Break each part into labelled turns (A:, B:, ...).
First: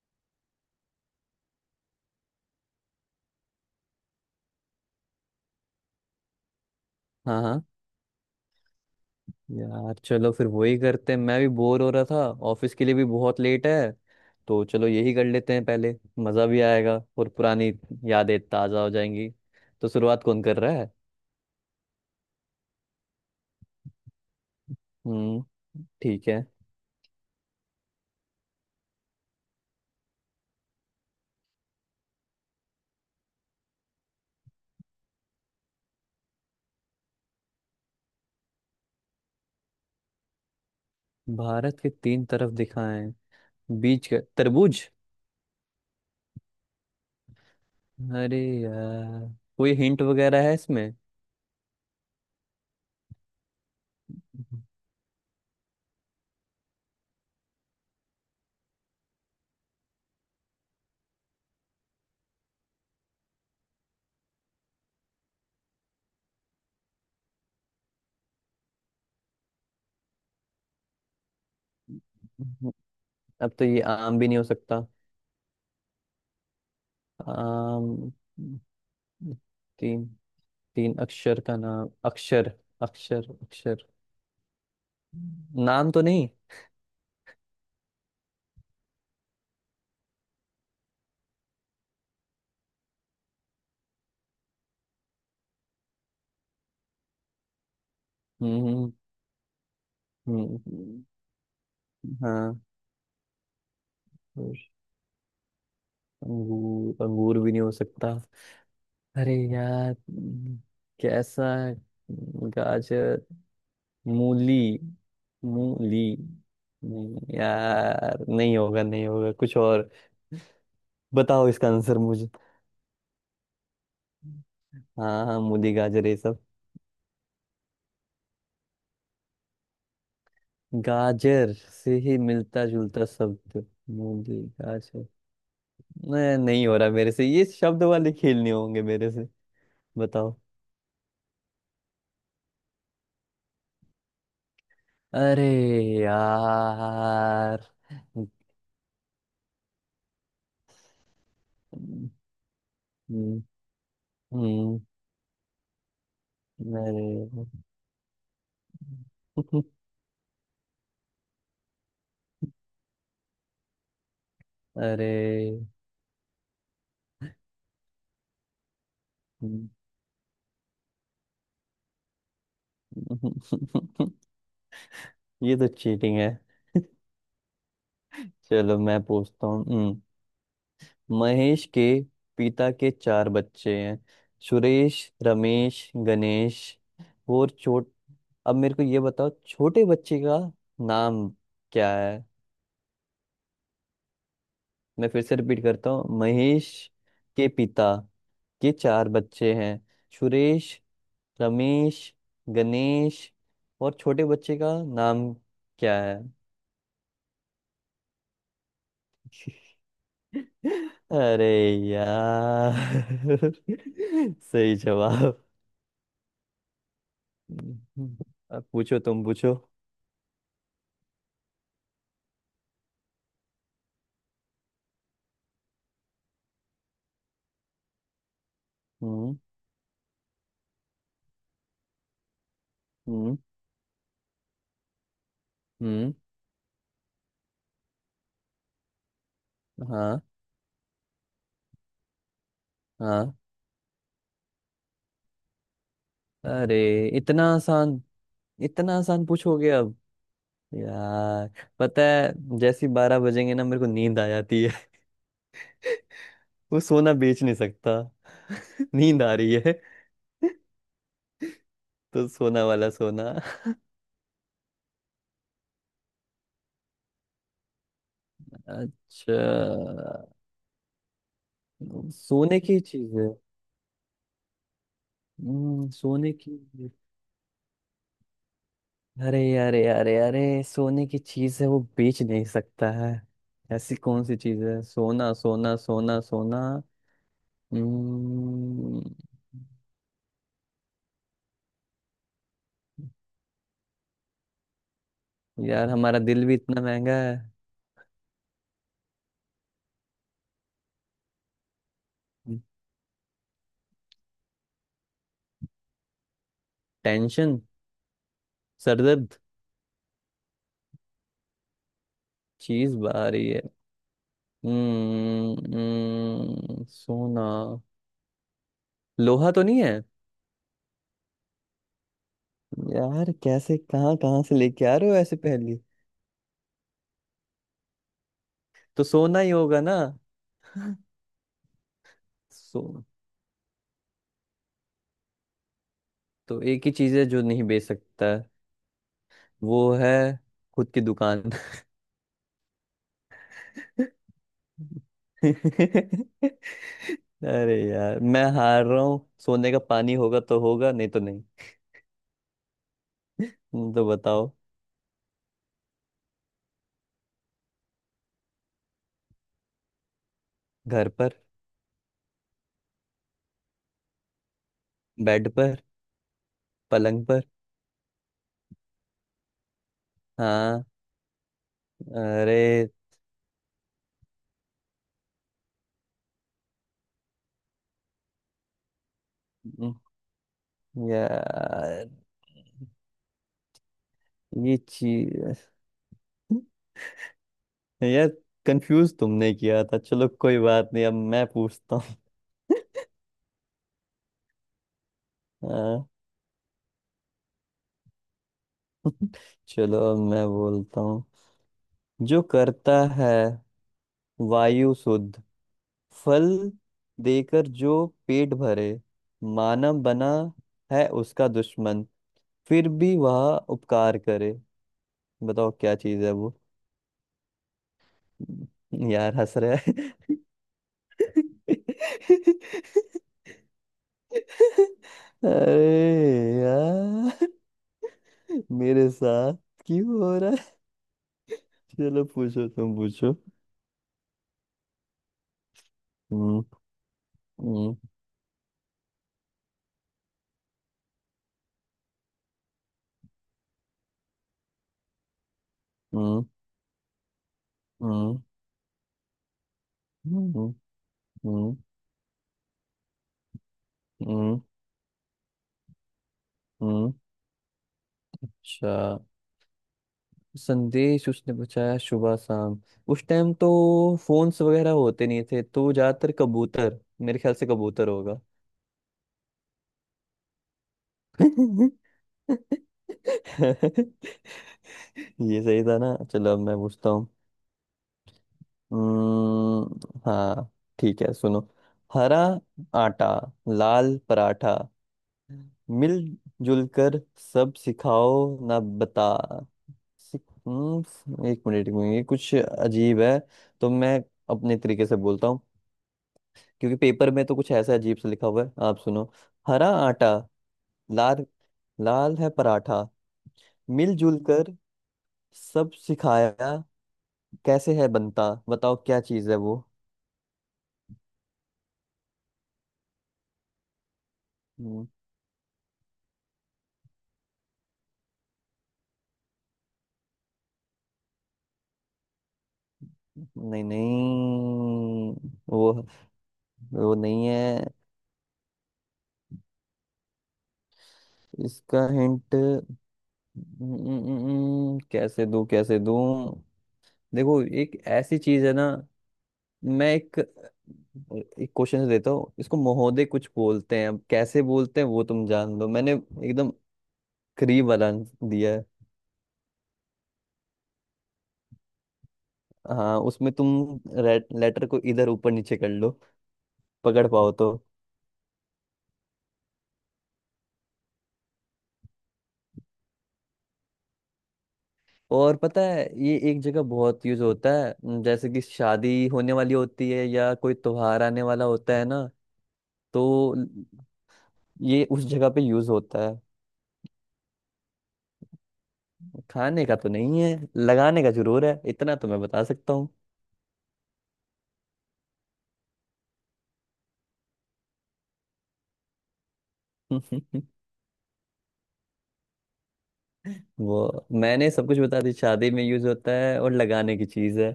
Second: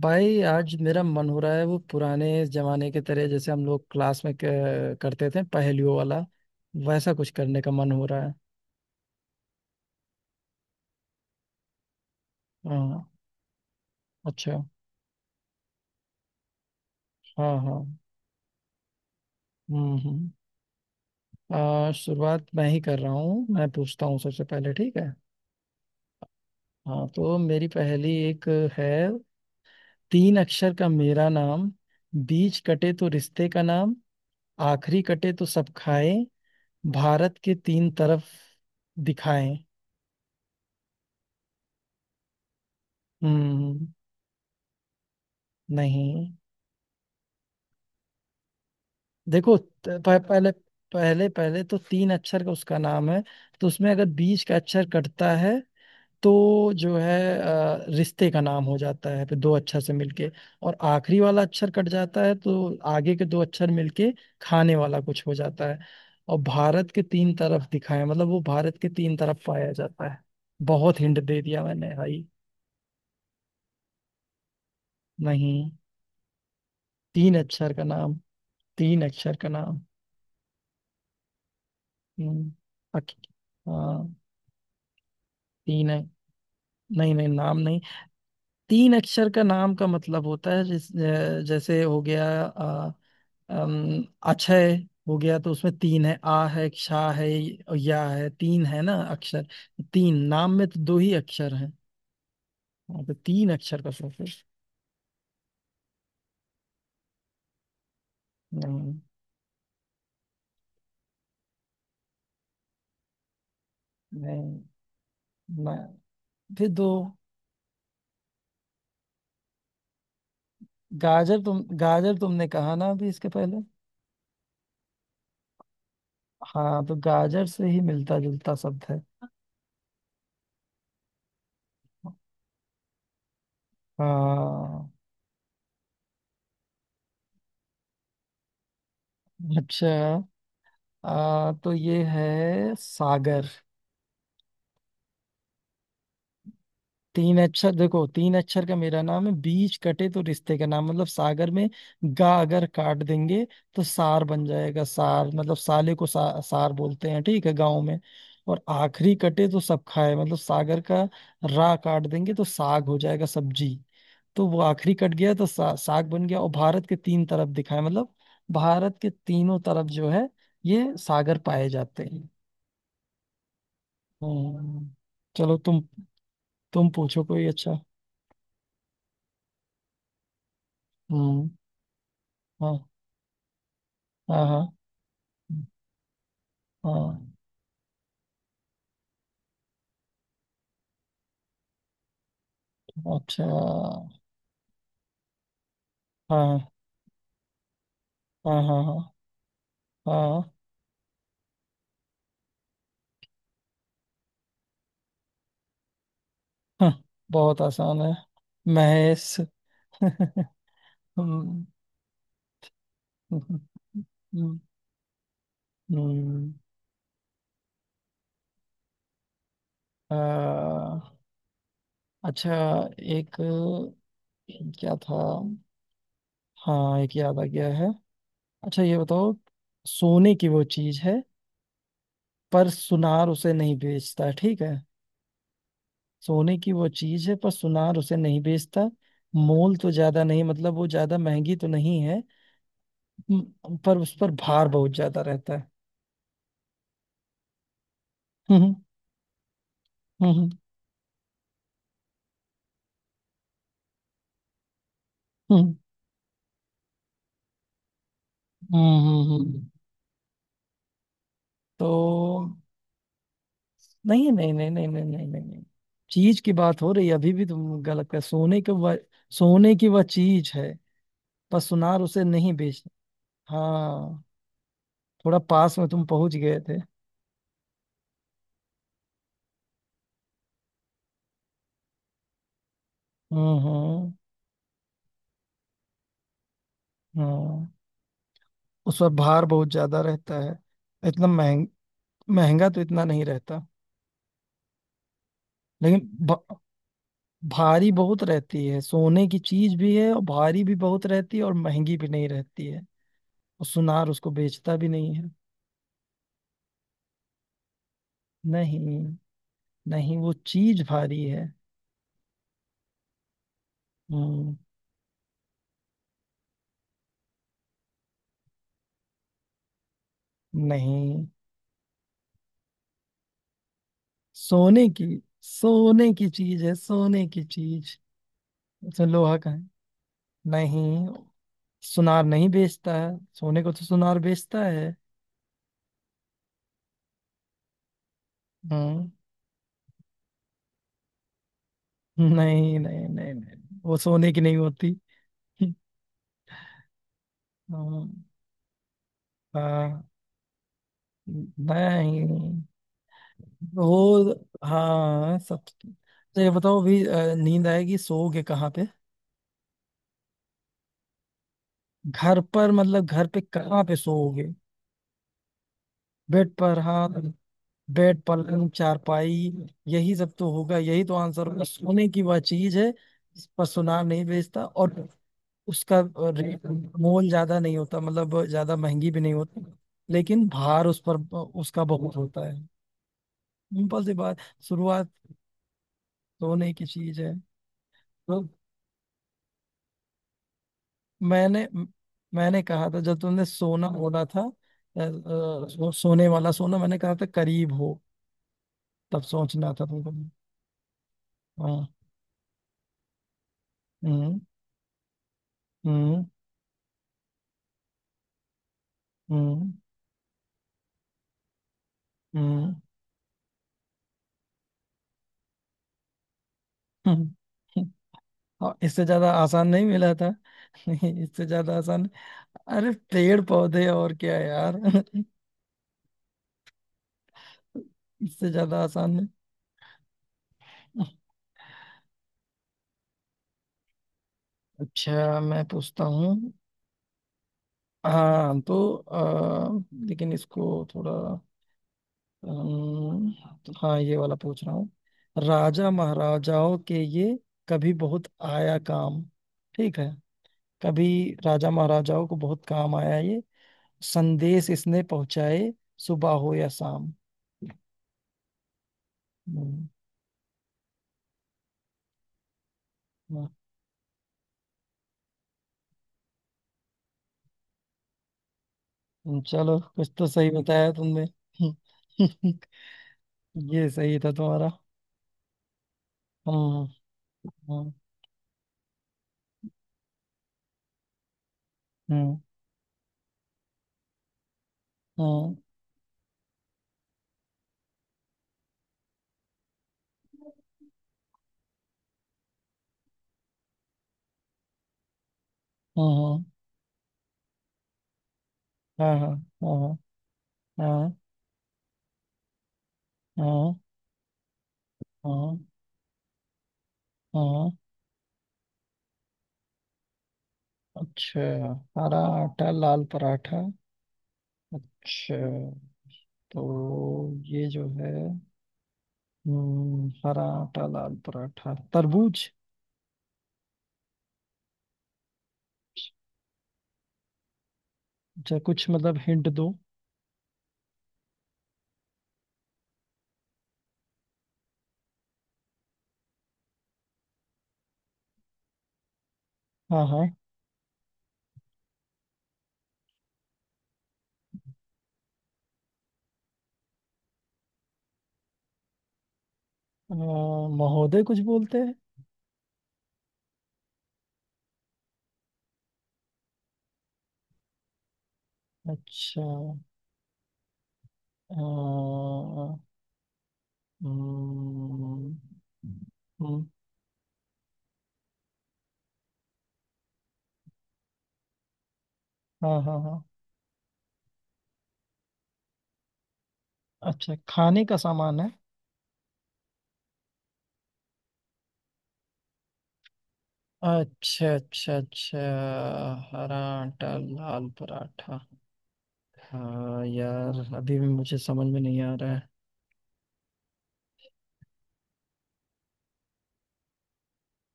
A: भाई आज मेरा मन हो रहा है वो पुराने जमाने के तरह जैसे हम लोग क्लास में करते थे पहेलियों वाला। वैसा कुछ
B: हाँ
A: करने
B: हाँ।
A: का मन हो रहा है।
B: यार चलो फिर वही करते हैं, मैं भी बोर हो रहा था। ऑफिस के लिए
A: हाँ।
B: भी बहुत लेट है।
A: अच्छा।
B: तो चलो यही कर लेते हैं पहले। मज़ा भी आएगा और
A: हाँ
B: पुरानी
A: हाँ।
B: यादें ताज़ा हो जाएंगी। तो शुरुआत
A: हम्म।
B: कौन कर रहा है?
A: शुरुआत मैं ही कर रहा हूँ। मैं पूछता हूँ सबसे पहले, ठीक है?
B: हम्म, ठीक है।
A: हाँ तो मेरी पहेली एक है। तीन अक्षर का मेरा नाम, बीच कटे तो रिश्ते का नाम, आखिरी कटे तो सब खाए, भारत के तीन तरफ दिखाए।
B: भारत के तीन तरफ दिखाएं?
A: हम्म।
B: बीच का तरबूज।
A: नहीं।
B: अरे यार,
A: देखो
B: कोई हिंट वगैरह
A: पहले,
B: है इसमें?
A: पहले तो तीन अक्षर का उसका नाम है। तो उसमें अगर बीच का अक्षर कटता है तो जो है रिश्ते का नाम हो जाता है फिर दो अक्षर से मिलके। और आखिरी वाला अक्षर कट जाता है तो आगे के दो अक्षर मिलके खाने वाला कुछ हो जाता है। और भारत के तीन तरफ दिखाए मतलब वो भारत के तीन तरफ पाया जाता है। बहुत हिंट दे दिया मैंने भाई।
B: अब तो ये आम भी नहीं हो सकता।
A: नहीं। तीन अक्षर का
B: आम।
A: नाम। तीन अक्षर का नाम।
B: तीन। तीन अक्षर का नाम।
A: हम्म,
B: अक्षर
A: अक-
B: अक्षर अक्षर।
A: हाँ तीन
B: नाम
A: है।
B: तो नहीं।
A: नहीं नहीं, नाम नहीं। तीन अक्षर का नाम का मतलब होता है जिस जैसे हो गया अम, अक्षय हो गया तो उसमें तीन है, आ है, क्षा है और या है। तीन
B: हम्म
A: है
B: हम्म,
A: ना अक्षर? तीन
B: हम्म,
A: नाम में तो दो
B: हम्म।
A: ही अक्षर हैं।
B: हाँ।
A: हाँ, तो तीन अक्षर का सफर।
B: अंगूर। अंगूर भी नहीं हो सकता।
A: नहीं।
B: अरे यार। हम्म। कैसा है? गाजर। मूली।
A: नहीं ना-
B: मूली।
A: फिर दो।
B: नहीं यार, नहीं होगा, नहीं होगा, कुछ और।
A: गाजर,
B: बताओ
A: तुम
B: इसका आंसर
A: गाजर
B: मुझे।
A: तुमने कहा ना अभी इसके पहले।
B: हाँ हाँ, मूली गाजर ये सब।
A: हाँ तो गाजर से ही मिलता जुलता शब्द है।
B: गाजर से ही मिलता जुलता शब्द। मूली
A: हाँ।
B: गाजर। नहीं, नहीं हो रहा मेरे से, ये शब्द वाले खेलने होंगे मेरे से।
A: अच्छा।
B: बताओ।
A: तो ये है सागर।
B: अरे
A: तीन
B: यार।
A: अक्षर, देखो तीन अक्षर का मेरा नाम है, बीच कटे तो रिश्ते का नाम, मतलब सागर में गा अगर काट
B: हम्म
A: देंगे तो सार बन
B: हम्म।
A: जाएगा। सार मतलब साले को सार बोलते हैं, ठीक
B: अरे
A: है, गांव में। और आखिरी कटे तो सब खाए, मतलब सागर का रा काट देंगे तो साग हो जाएगा, सब्जी। तो वो आखिरी
B: अरे।
A: कट गया तो साग बन गया। और भारत के तीन तरफ दिखाए मतलब भारत के तीनों
B: हम्म।
A: तरफ जो है ये सागर पाए जाते हैं। हम्म, चलो
B: ये तो
A: तुम।
B: चीटिंग है।
A: पूछो कोई अच्छा।
B: चलो मैं पूछता हूँ। हम्म।
A: हम्म।
B: महेश के पिता
A: हाँ
B: के चार बच्चे हैं।
A: हाँ हाँ
B: सुरेश, रमेश, गणेश
A: हाँ।
B: और छोट अब मेरे को ये बताओ, छोटे बच्चे का नाम क्या है?
A: अच्छा।
B: मैं फिर से रिपीट करता हूँ।
A: हाँ
B: महेश के पिता
A: हाँ
B: के
A: हाँ हाँ।
B: चार बच्चे हैं।
A: हाँ
B: सुरेश, रमेश, गणेश और छोटे बच्चे का नाम क्या है?
A: हाँ, बहुत आसान है, महेश।
B: अरे
A: हम्म,
B: यार।
A: हम्म,
B: सही जवाब।
A: हम्म,
B: हम्म। अब पूछो, तुम पूछो।
A: आ, अच्छा। एक क्या था हाँ, एक याद आ गया है। अच्छा ये बताओ,
B: हम्म
A: सोने की वो चीज है पर सुनार
B: हम्म
A: उसे नहीं बेचता, ठीक है?
B: हम्म।
A: सोने की वो चीज है पर सुनार उसे नहीं बेचता। मोल तो
B: हाँ।
A: ज्यादा नहीं, मतलब वो ज्यादा महंगी तो नहीं है।
B: हाँ।
A: पर उस पर भार बहुत ज्यादा रहता है।
B: अरे, इतना आसान।
A: हम्म
B: इतना आसान पूछोगे अब?
A: हम्म।
B: यार, पता है जैसे ही 12 बजेंगे ना, मेरे को नींद आ जाती।
A: हम्म। हम्म।
B: वो सोना बेच नहीं सकता।
A: हम्म,
B: नींद
A: हम्म,
B: आ रही
A: हम्म।
B: है।
A: तो
B: तो सोना वाला सोना।
A: नहीं नहीं नहीं नहीं नहीं नहीं नहीं नहीं, चीज की बात हो रही है अभी भी तुम गलत कर सोने के वह।
B: अच्छा,
A: सोने की वह चीज है, पर सुनार उसे नहीं
B: सोने की
A: बेचता।
B: चीज है।
A: हाँ, थोड़ा पास में तुम
B: सोने
A: पहुंच
B: की।
A: गए थे।
B: अरे अरे अरे अरे, सोने की चीज है, वो बेच नहीं सकता है।
A: हम्म
B: ऐसी
A: हम्म
B: कौन सी चीज है? सोना सोना सोना सोना।
A: हम्म। उस
B: हम्म।
A: पर भार बहुत ज्यादा रहता है। इतना महंग महंगा तो इतना नहीं रहता।
B: यार,
A: लेकिन
B: हमारा दिल भी
A: भ-
B: इतना महंगा है।
A: भारी बहुत रहती है। सोने की चीज भी है और भारी भी बहुत रहती है और महंगी भी नहीं रहती है और सुनार उसको बेचता भी नहीं है।
B: टेंशन।
A: नहीं।
B: सरदर्द।
A: नहीं वो चीज भारी है।
B: चीज बाहरी है।
A: हम्म,
B: सोना। लोहा तो नहीं है।
A: नहीं,
B: यार, कैसे कहाँ कहाँ से लेके
A: सोने
B: आ
A: की।
B: रहे हो ऐसे पहेली।
A: सोने की चीज है, सोने की चीज।
B: तो
A: उसमें लोहा
B: सोना
A: का
B: ही
A: है।
B: होगा ना।
A: नहीं। सुनार नहीं
B: सो
A: बेचता है। सोने को तो सुनार बेचता है।
B: तो एक ही चीज है जो नहीं बेच सकता है,
A: हम्म।
B: वो है खुद की दुकान।
A: नहीं नहीं नहीं नहीं, वो सोने की नहीं होती।
B: अरे
A: हाँ
B: यार, मैं हार रहा हूँ। सोने का
A: हाँ।
B: पानी होगा तो होगा, नहीं तो नहीं।
A: नहीं।
B: तो
A: वो
B: बताओ।
A: हाँ सब तो ये बताओ अभी नींद आएगी सोओगे कहाँ पे?
B: घर पर।
A: घर पर मतलब घर पे कहाँ पे सोओगे?
B: बेड पर।
A: बेड पर, हाँ।
B: पलंग पर।
A: बेड, पलंग, चारपाई, यही सब तो होगा,
B: हाँ।
A: यही तो आंसर होगा। सोने की वह चीज है
B: अरे
A: जिस पर सुनार नहीं बेचता और उसका रेट, मोल ज्यादा नहीं होता मतलब ज्यादा महंगी भी नहीं होती,
B: हम्म,
A: लेकिन भार उस पर, उसका
B: यार
A: बहुत होता है। सिंपल सी बात।
B: ये
A: शुरुआत।
B: चीज
A: सोने की चीज है।
B: यार, कंफ्यूज तुमने किया था, चलो कोई बात नहीं। अब मैं
A: मैंने म-
B: पूछता।
A: मैंने कहा था, जब तुमने सोना बोला था
B: हाँ।
A: सोने वाला सोना, मैंने कहा था करीब हो, तब सोचना था
B: चलो
A: तुमको।
B: अब मैं बोलता हूँ।
A: हाँ।
B: जो करता है
A: हम्म
B: वायु शुद्ध,
A: हम्म
B: फल देकर जो पेट भरे,
A: हम्म
B: मानव बना है उसका दुश्मन,
A: हम्म
B: फिर भी वह उपकार करे। बताओ क्या चीज है वो?
A: हम्म, हम्म। और इससे ज्यादा
B: यार, हंस
A: आसान
B: रहा
A: नहीं
B: है।
A: मिला था? नहीं इससे ज्यादा आसान, अरे पेड़ पौधे और क्या यार।
B: अरे यार,
A: इससे ज्यादा
B: मेरे
A: आसान नहीं।
B: साथ क्यों हो रहा है? चलो पूछो, तुम पूछो।
A: अच्छा मैं पूछता हूँ।
B: हम्म हम्म
A: हाँ तो लेकिन इसको थोड़ा अम्म, हाँ ये वाला पूछ रहा हूँ। राजा
B: हम्म
A: महाराजाओं के ये कभी बहुत
B: हम्म
A: आया काम, ठीक है?
B: हम्म।
A: कभी राजा
B: हम्म
A: महाराजाओं को बहुत काम आया ये,
B: हम्म
A: संदेश इसने पहुंचाए, सुबह हो या शाम।
B: हम्म। अच्छा।
A: हम्म,
B: संदेश उसने पूछा सुबह शाम। उस
A: हाँ,
B: टाइम तो फोन्स वगैरह होते नहीं थे, तो ज्यादातर कबूतर, मेरे ख्याल से कबूतर होगा।
A: चलो कुछ तो सही बताया तुमने। ये सही था तुम्हारा।
B: ये सही था ना? चलो अब मैं
A: हम्म
B: पूछता हूँ।
A: हम्म
B: हाँ, ठीक है, सुनो। हरा आटा, लाल पराठा,
A: हम्म हम्म
B: मिलजुल कर सब सिखाओ ना, बता। एक मिनट एक मिनट, ये कुछ अजीब है। तो मैं अपने तरीके से बोलता हूँ,
A: हम्म।
B: क्योंकि पेपर में तो कुछ ऐसा अजीब सा लिखा हुआ है। आप
A: हाँ हाँ
B: सुनो।
A: हाँ
B: हरा
A: हाँ
B: आटा, लाल लाल है पराठा,
A: हाँ हाँ
B: मिलजुल कर
A: हाँ
B: सब सिखाया,
A: हाँ।
B: कैसे है बनता? बताओ क्या चीज़ है वो?
A: अच्छा, हरा आटा लाल पराठा।
B: हम्म।
A: अच्छा, तो ये जो है, हरा आटा लाल पराठा, तरबूज।
B: नहीं नहीं, वो वो नहीं है।
A: अच्छा कुछ मतलब हिंट दो।
B: इसका हिंट। कैसे दूं, कैसे दूं। देखो, एक ऐसी चीज है ना,
A: हाँ
B: मैं
A: हाँ।
B: एक एक क्वेश्चन देता हूँ इसको। महोदय कुछ बोलते हैं, अब कैसे बोलते हैं वो तुम जान लो। मैंने एकदम करीब वाला आंसर दिया है।
A: अ, महोदय कुछ बोलते हैं।
B: हाँ, उसमें तुम लेटर को इधर ऊपर नीचे कर लो, पकड़ पाओ तो।
A: अच्छा। अ, हम्म,
B: और पता है, ये एक
A: हम्म,
B: जगह बहुत यूज होता है न, जैसे कि शादी होने वाली होती है या कोई त्योहार आने वाला होता है ना।
A: हाँ हाँ हाँ।
B: तो ल- ये उस जगह पे यूज होता है।
A: अच्छा, खाने का सामान है?
B: खाने का तो नहीं है, लगाने का जरूर है, इतना तो मैं बता सकता।
A: अच्छा अच्छा अच्छा, हरा आटा लाल पराठा। हाँ
B: हूँ।
A: यार अभी भी मुझे समझ में नहीं आ रहा है।
B: वो मैंने सब कुछ बता दी, शादी में यूज होता है और लगाने की चीज है।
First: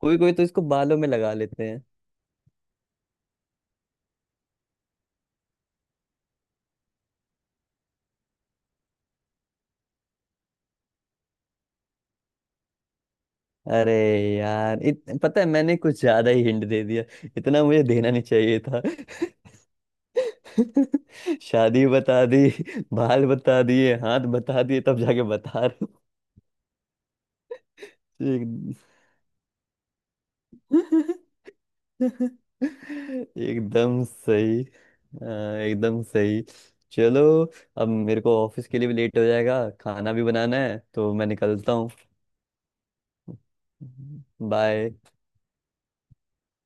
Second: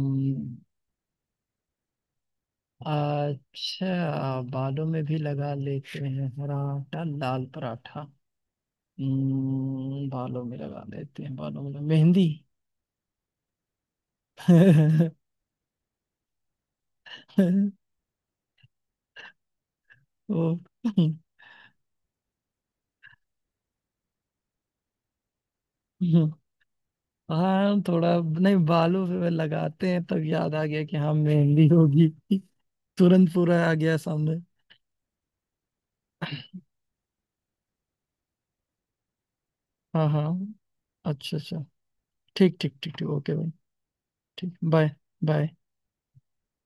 B: कोई कोई तो इसको बालों में लगा लेते हैं।
A: अच्छा बालों में भी लगा लेते हैं? हरा आटा लाल पराठा। हम्म, बालों में लगा लेते हैं, बालों में, मेहंदी।
B: अरे यार, पता है मैंने कुछ ज्यादा ही हिंट दे दिया। इतना मुझे देना नहीं चाहिए था।
A: ओ।
B: शादी बता दी, बाल बता दिए, हाथ बता दिए, तब जाके बता रहे हो।
A: हाँ थोड़ा नहीं,
B: एक।
A: बालों पे लगाते हैं तब याद आ गया कि हाँ मेहंदी होगी। तुरंत पूरा आ गया
B: एकदम
A: सामने।
B: सही। हाँ, एकदम सही। चलो, अब मेरे को ऑफिस के लिए भी लेट हो जाएगा,
A: हाँ
B: खाना भी
A: हाँ,
B: बनाना है, तो मैं
A: अच्छा अच्छा,
B: निकलता हूँ।
A: ठीक ठीक ठीक ठीक, ओके भाई। ठीक,
B: बाय।
A: बाय। बाय।